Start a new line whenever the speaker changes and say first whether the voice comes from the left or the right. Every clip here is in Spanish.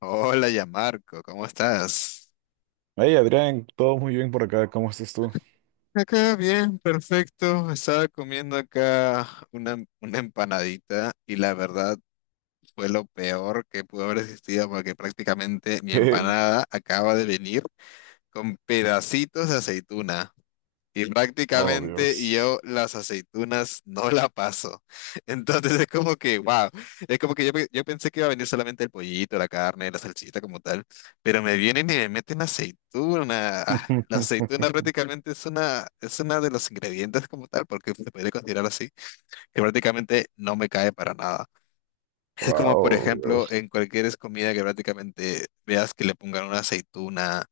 left: Hola, ya Marco, ¿cómo estás?
right: Hey Adrián, todo muy bien por acá, ¿cómo estás tú?
left: Acá bien, perfecto. Estaba comiendo acá una empanadita y la verdad fue lo peor que pudo haber existido porque prácticamente mi
right: ¿Qué?
left: empanada acaba de venir con pedacitos de aceituna. Y
right: Oh
left: prácticamente
right: Dios.
left: yo las aceitunas no la paso. Entonces es como que, wow, es como que yo pensé que iba a venir solamente el pollito, la carne, la salsita como tal, pero me vienen y me meten aceituna. Ah, la aceituna prácticamente es una de los ingredientes como tal, porque se puede considerar así, que prácticamente no me cae para nada. Es como, por
right: Wow,
left: ejemplo,
right: Dios.
left: en cualquier comida que prácticamente veas que le pongan una aceituna,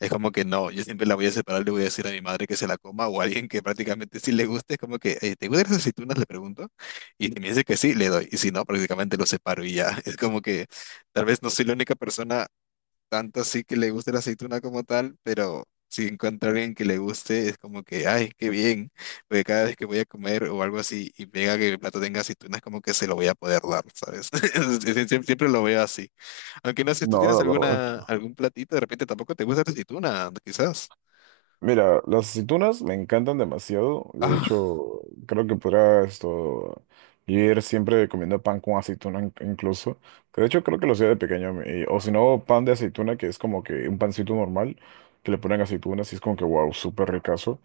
left: es como que no, yo siempre la voy a separar, le voy a decir a mi madre que se la coma o a alguien que prácticamente sí le guste, es como que, ¿te gustan las aceitunas?" Le pregunto, y si me dice que sí, le doy, y si no, prácticamente lo separo y ya. Es como que tal vez no soy la única persona tanto así que le guste la aceituna como tal, pero si encuentro a alguien que le guste, es como que, ay, qué bien, porque cada vez que voy a comer o algo así y pega que el plato tenga aceitunas, como que se lo voy a poder dar, ¿sabes? Siempre lo veo así. Aunque no sé si tú
right: No,
left: tienes
right: la verdad.
left: alguna, algún platito, de repente tampoco te gusta la aceituna, quizás.
right: Mira, las aceitunas me encantan demasiado. De
left: Ah,
right: hecho, creo que podrá esto ir siempre comiendo pan con aceituna incluso. Que de hecho creo que lo hacía de pequeño. O si no, pan de aceituna, que es como que un pancito normal, que le ponen aceitunas y es como que wow, súper ricazo.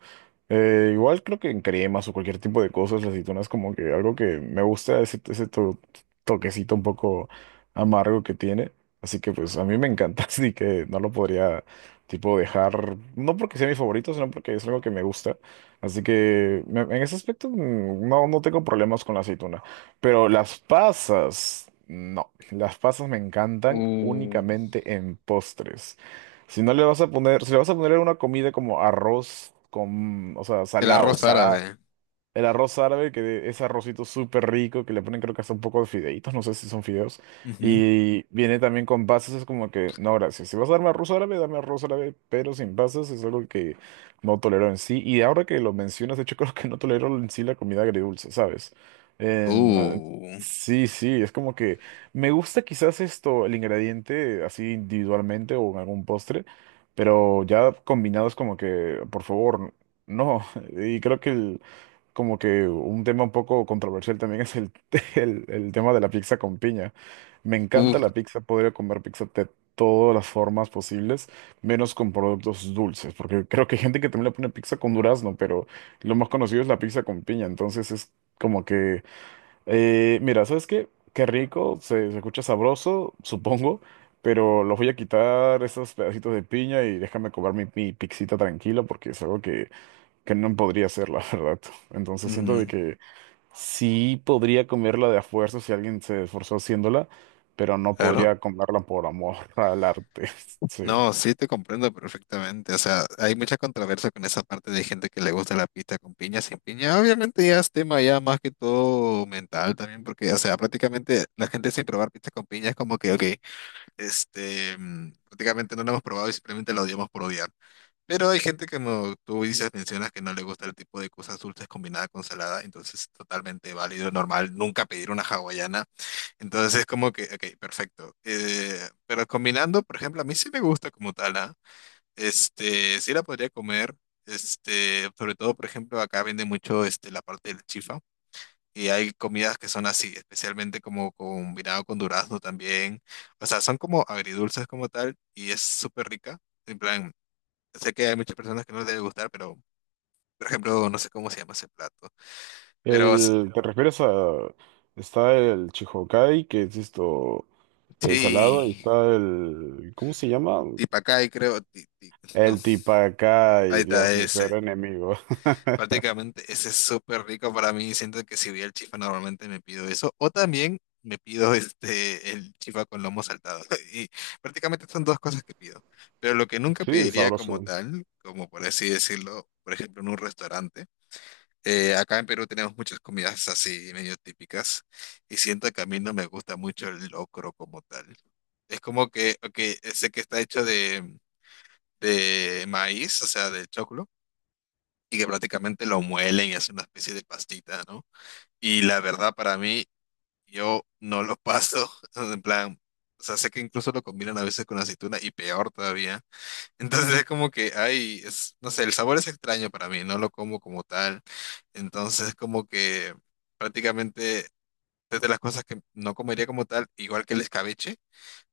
right: Igual creo que en cremas o cualquier tipo de cosas, la aceituna es como que algo que me gusta, toquecito un poco amargo que tiene. Así que pues a mí me encanta, así que no lo podría tipo dejar, no porque sea mi favorito, sino porque es algo que me gusta. Así que en ese aspecto no, no tengo problemas con la aceituna. Pero las pasas, no, las pasas me encantan
left: uh,
right: únicamente en postres. Si no le vas a poner, si le vas a poner una comida como arroz con, o sea,
left: el
right: salado,
left: arroz
right: salado,
left: árabe.
right: el arroz árabe, que es arrocito súper rico, que le ponen creo que hasta un poco de fideitos, no sé si son fideos.
left: Ujú.
right: Y viene también con pasas, es como que, no, gracias. Si vas a darme arroz árabe, dame arroz árabe, pero sin pasas es algo que no tolero en sí. Y ahora que lo mencionas, de hecho creo que no tolero en sí la comida agridulce, ¿sabes? En, eh,
left: Uh,
right: sí, sí, es como que me gusta quizás esto, el ingrediente así individualmente o en algún postre, pero ya combinado es como que, por favor, no. Y creo que el como que un tema un poco controversial también es el tema de la pizza con piña. Me encanta
left: uf,
right: la pizza, podría comer pizza de todas las formas posibles, menos con productos dulces, porque creo que hay gente que también le pone pizza con durazno, pero lo más conocido es la pizza con piña, entonces es como que, mira, ¿sabes qué? Qué rico, se escucha sabroso, supongo, pero los voy a quitar esos pedacitos de piña y déjame comer mi pixita tranquila porque es algo que no podría ser, la verdad. Entonces siento de
left: Ujú,
right: que sí podría comerla de a fuerza si alguien se esforzó haciéndola, pero no
left: claro.
right: podría comerla por amor al arte. Sí.
left: No, sí te comprendo perfectamente. O sea, hay mucha controversia con esa parte de gente que le gusta la pizza con piña, sin piña. Obviamente ya es tema ya más que todo mental también, porque, o sea, prácticamente la gente sin probar pizza con piña es como que, ok, este, prácticamente no la hemos probado y simplemente la odiamos por odiar. Pero hay gente que, como tú dices, mencionas que no le gusta el tipo de cosas dulces combinadas con salada, entonces es totalmente válido, normal, nunca pedir una hawaiana. Entonces es como que, ok, perfecto. Pero combinando, por ejemplo, a mí sí me gusta como tal, ¿ah? Este, sí la podría comer. Este, sobre todo, por ejemplo, acá vende mucho este, la parte del chifa. Y hay comidas que son así, especialmente como combinado con durazno también. O sea, son como agridulces como tal y es súper rica. En plan, sé que hay muchas personas que no les debe gustar, pero, por ejemplo, no sé cómo se llama ese plato. Pero
right: El, ¿te refieres a... Está el Chihokai, que es esto, el salado, y
left: sí,
right: está el... ¿Cómo se llama?
left: tipacay creo. No,
right: El
left: ahí
right: Tipacay,
left: está
right: Dios, mi peor
left: ese.
right: enemigo.
left: Prácticamente ese es súper rico para mí. Siento que si voy al chifa normalmente me pido eso. O también me pido este, el chifa con lomo saltado. Y prácticamente son dos cosas que pido. Pero lo que nunca
right: Sí,
left: pediría como
right: sabroso.
left: tal, como por así decirlo, por ejemplo en un restaurante. Acá en Perú tenemos muchas comidas así medio típicas. Y siento que a mí no me gusta mucho el locro como tal. Es como que, ok, sé que está hecho de maíz, o sea, de choclo y que prácticamente lo muelen y hacen una especie de pastita, ¿no? Y la verdad para mí, yo no lo paso, en plan, o sea, sé que incluso lo combinan a veces con aceituna y peor todavía. Entonces es como que, ay, es, no sé, el sabor es extraño para mí, no lo como como tal. Entonces como que prácticamente es de las cosas que no comería como tal, igual que el escabeche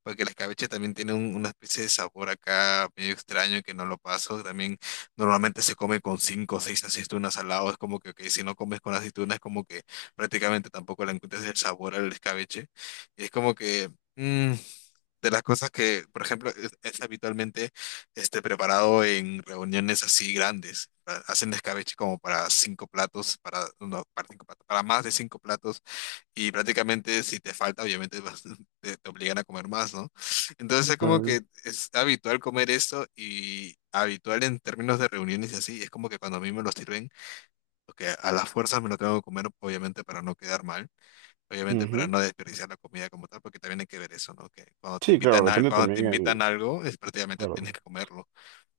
left: porque el escabeche también tiene un- una especie de sabor acá medio extraño que no lo paso. También normalmente se come con cinco o seis aceitunas al lado. Es como que, ok, si no comes con aceitunas, es como que prácticamente tampoco le encuentras el sabor al escabeche. Y es como que mm, de las cosas que, por ejemplo, es habitualmente este, preparado en reuniones así grandes. Hacen escabeche como para cinco platos, para, no, para cinco platos, para más de cinco platos y prácticamente si te falta, obviamente vas- te obligan a comer más, ¿no? Entonces es como
right: Mm,
left: que es habitual comer esto y habitual en términos de reuniones y así. Es como que cuando a mí me lo sirven, porque a las fuerzas me lo tengo que comer, obviamente para no quedar mal, obviamente para
right: ujú.
left: no desperdiciar la comida como tal, porque también hay que ver eso, ¿no? Que cuando te
right: Sí, claro,
left: invitan a,
right: depende
left: cuando te
right: también el...
left: invitan algo, es prácticamente
right: claro.
left: tienes que comerlo.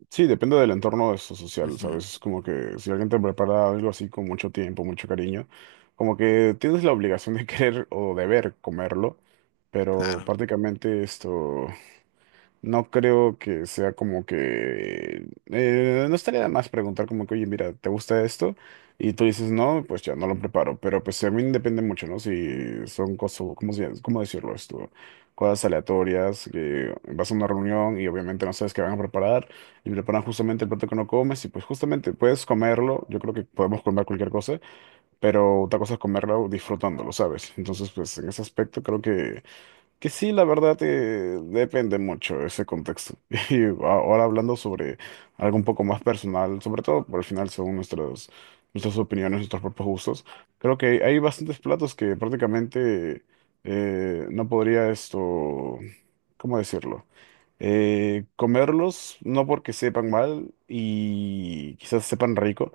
right: Sí, depende del entorno eso social,
left: Ujú,
right: ¿sabes? Es como que si alguien te prepara algo así con mucho tiempo, mucho cariño, como que tienes la obligación de querer o deber comerlo, pero
left: claro.
right: prácticamente esto, no creo que sea como que... no estaría de más preguntar como que, oye, mira, ¿te gusta esto? Y tú dices, no, pues ya no lo preparo. Pero pues también depende mucho, ¿no? Si son cosas, ¿cómo, cómo decirlo esto? Cosas aleatorias, que vas a una reunión y obviamente no sabes qué van a preparar y preparan justamente el plato que no comes y pues justamente puedes comerlo. Yo creo que podemos comer cualquier cosa, pero otra cosa es comerlo disfrutándolo, ¿sabes? Entonces, pues en ese aspecto creo que... Que sí, la verdad, depende mucho ese contexto. Y ahora hablando sobre algo un poco más personal, sobre todo por el final, según nuestras opiniones, nuestros propios gustos, creo que hay bastantes platos que prácticamente no podría esto, ¿cómo decirlo? Comerlos, no porque sepan mal y quizás sepan rico,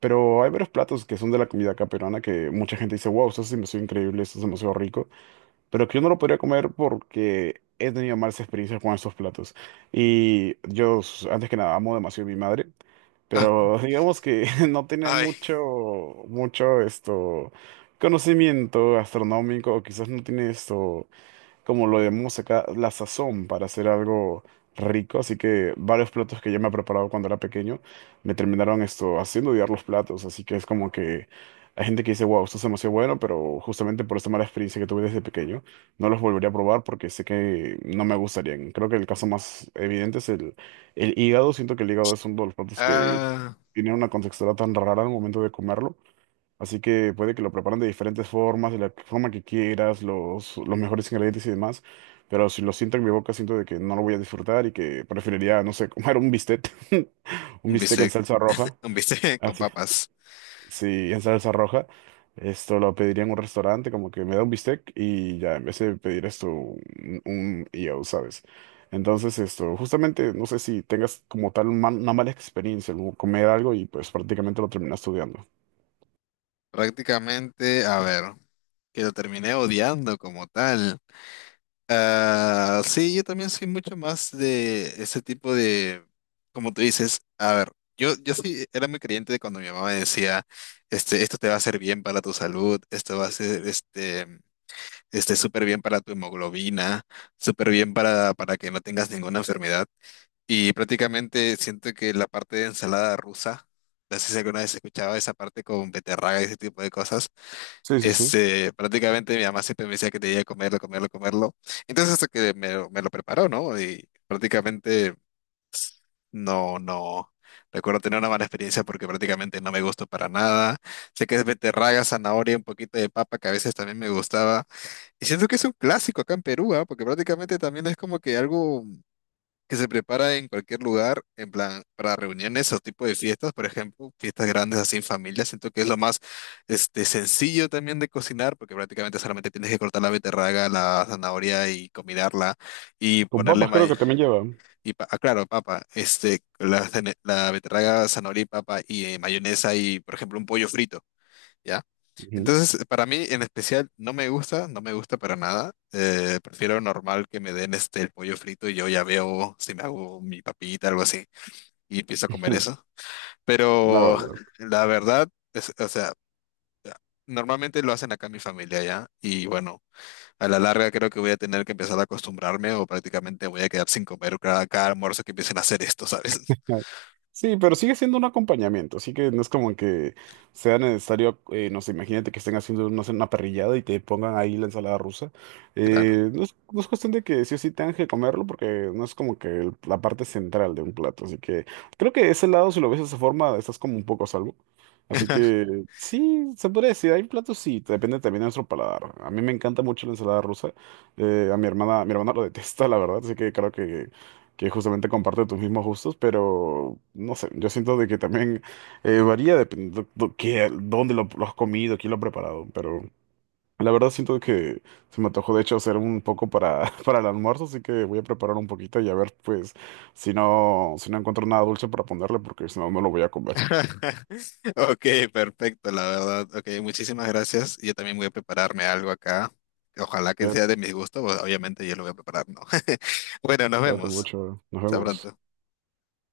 right: pero hay varios platos que son de la comida acá peruana que mucha gente dice, wow, esto es demasiado increíble, esto es demasiado rico pero que yo no lo podría comer porque he tenido malas experiencias con esos platos. Y yo, antes que nada, amo demasiado a mi madre,
left: Ah,
right: pero digamos que no tiene
left: ay,
right: mucho esto, conocimiento gastronómico, o quizás no tiene esto como lo llamamos acá, la sazón para hacer algo rico. Así que varios platos que yo me he preparado cuando era pequeño me terminaron esto haciendo odiar los platos. Así que es como que hay gente que dice, wow, esto es demasiado bueno, pero justamente por esta mala experiencia que tuve desde pequeño, no los volvería a probar porque sé que no me gustarían. Creo que el caso más evidente es el hígado. Siento que el hígado es uno de los platos que
left: ah,
right: tiene una contextura tan rara al momento de comerlo. Así que puede que lo preparan de diferentes formas, de la forma que quieras, los mejores ingredientes y demás. Pero si lo siento en mi boca, siento de que no lo voy a disfrutar y que preferiría, no sé, comer un bistec. Un
left: un
right: bistec en
left: bistec,
right: salsa roja.
left: un bistec con
right: Así, sí,
left: papas.
right: sí, en salsa roja. Esto lo pediría en un restaurante, como que me da un bistec y ya, en vez de pedir esto, un yo, ¿sabes? Entonces, esto, justamente, no sé si tengas como tal un una mala experiencia, como comer algo y pues prácticamente lo terminas estudiando.
left: Prácticamente, a ver. Que lo terminé odiando como tal. Ah, sí, yo también soy mucho más de ese tipo de, como tú dices, a ver, yo sí era muy creyente de cuando mi mamá me decía, este, esto te va a hacer bien para tu salud, esto va a ser, este, súper bien para tu hemoglobina, súper bien para que no tengas ninguna enfermedad. Y prácticamente siento que la parte de ensalada rusa, no sé si alguna vez escuchaba esa parte con beterraga y ese tipo de cosas.
right: Sí, sí, sí.
left: Este, prácticamente mi mamá siempre me decía que tenía que comerlo, comerlo, comerlo. Entonces hasta que me lo preparó, ¿no? Y prácticamente no, no. Recuerdo tener una mala experiencia porque prácticamente no me gustó para nada. Sé que es beterraga, zanahoria, un poquito de papa que a veces también me gustaba. Y siento que es un clásico acá en Perú, ¿ah? Porque prácticamente también es como que algo que se prepara en cualquier lugar, en plan, para reuniones o tipo de fiestas, por ejemplo, fiestas grandes así en familia. Siento que es lo más este, sencillo también de cocinar, porque prácticamente solamente tienes que cortar la beterraga, la zanahoria y combinarla y
right: Con
left: ponerle,
right: papas creo que también lleva.
left: ah, claro, papa, este, la beterraga, zanahoria y papa y mayonesa y, por ejemplo, un pollo frito. ¿Ya?
right: Ujú.
left: Entonces, para mí en especial no me gusta, no me gusta para nada. Prefiero normal que me den este el pollo frito y yo ya veo si me hago mi papita, algo así, y empiezo a comer eso.
right: La
left: Pero
right: verdad.
left: la verdad, o sea, normalmente lo hacen acá en mi familia ya, y bueno, a la larga creo que voy a tener que empezar a acostumbrarme o prácticamente voy a quedar sin comer cada almuerzo que empiecen a hacer esto, ¿sabes?
right: Sí, pero sigue siendo un acompañamiento, así que no es como que sea necesario, no sé, imagínate que estén haciendo no sé, una parrillada y te pongan ahí la ensalada rusa.
left: Claro.
right: No es, no es cuestión de que sí o sí tengan que comerlo, porque no es como que la parte central de un plato, así que creo que ese lado, si lo ves de esa forma, estás como un poco a salvo. Así que sí, se podría decir, hay platos, sí, depende también de nuestro paladar. A mí me encanta mucho la ensalada rusa, a mi hermana lo detesta, la verdad, así que creo que justamente comparte tus mismos gustos, pero no sé, yo siento de que también varía dependiendo dónde lo has comido, quién lo ha preparado, pero la verdad siento que se me antojó de hecho hacer un poco para, para el almuerzo, así que voy a preparar un poquito y a ver pues si no, si no encuentro nada dulce para ponerle, porque si no, no lo voy a comer.
left: Ok, perfecto, la verdad. Ok, muchísimas gracias. Yo también voy a prepararme algo acá. Ojalá que sea
right: Cuídate,
left: de mi gusto, pues, obviamente yo lo voy a preparar, ¿no? Bueno, nos
right: cuídate
left: vemos.
right: mucho, nos
left: Hasta
right: vemos.
left: pronto.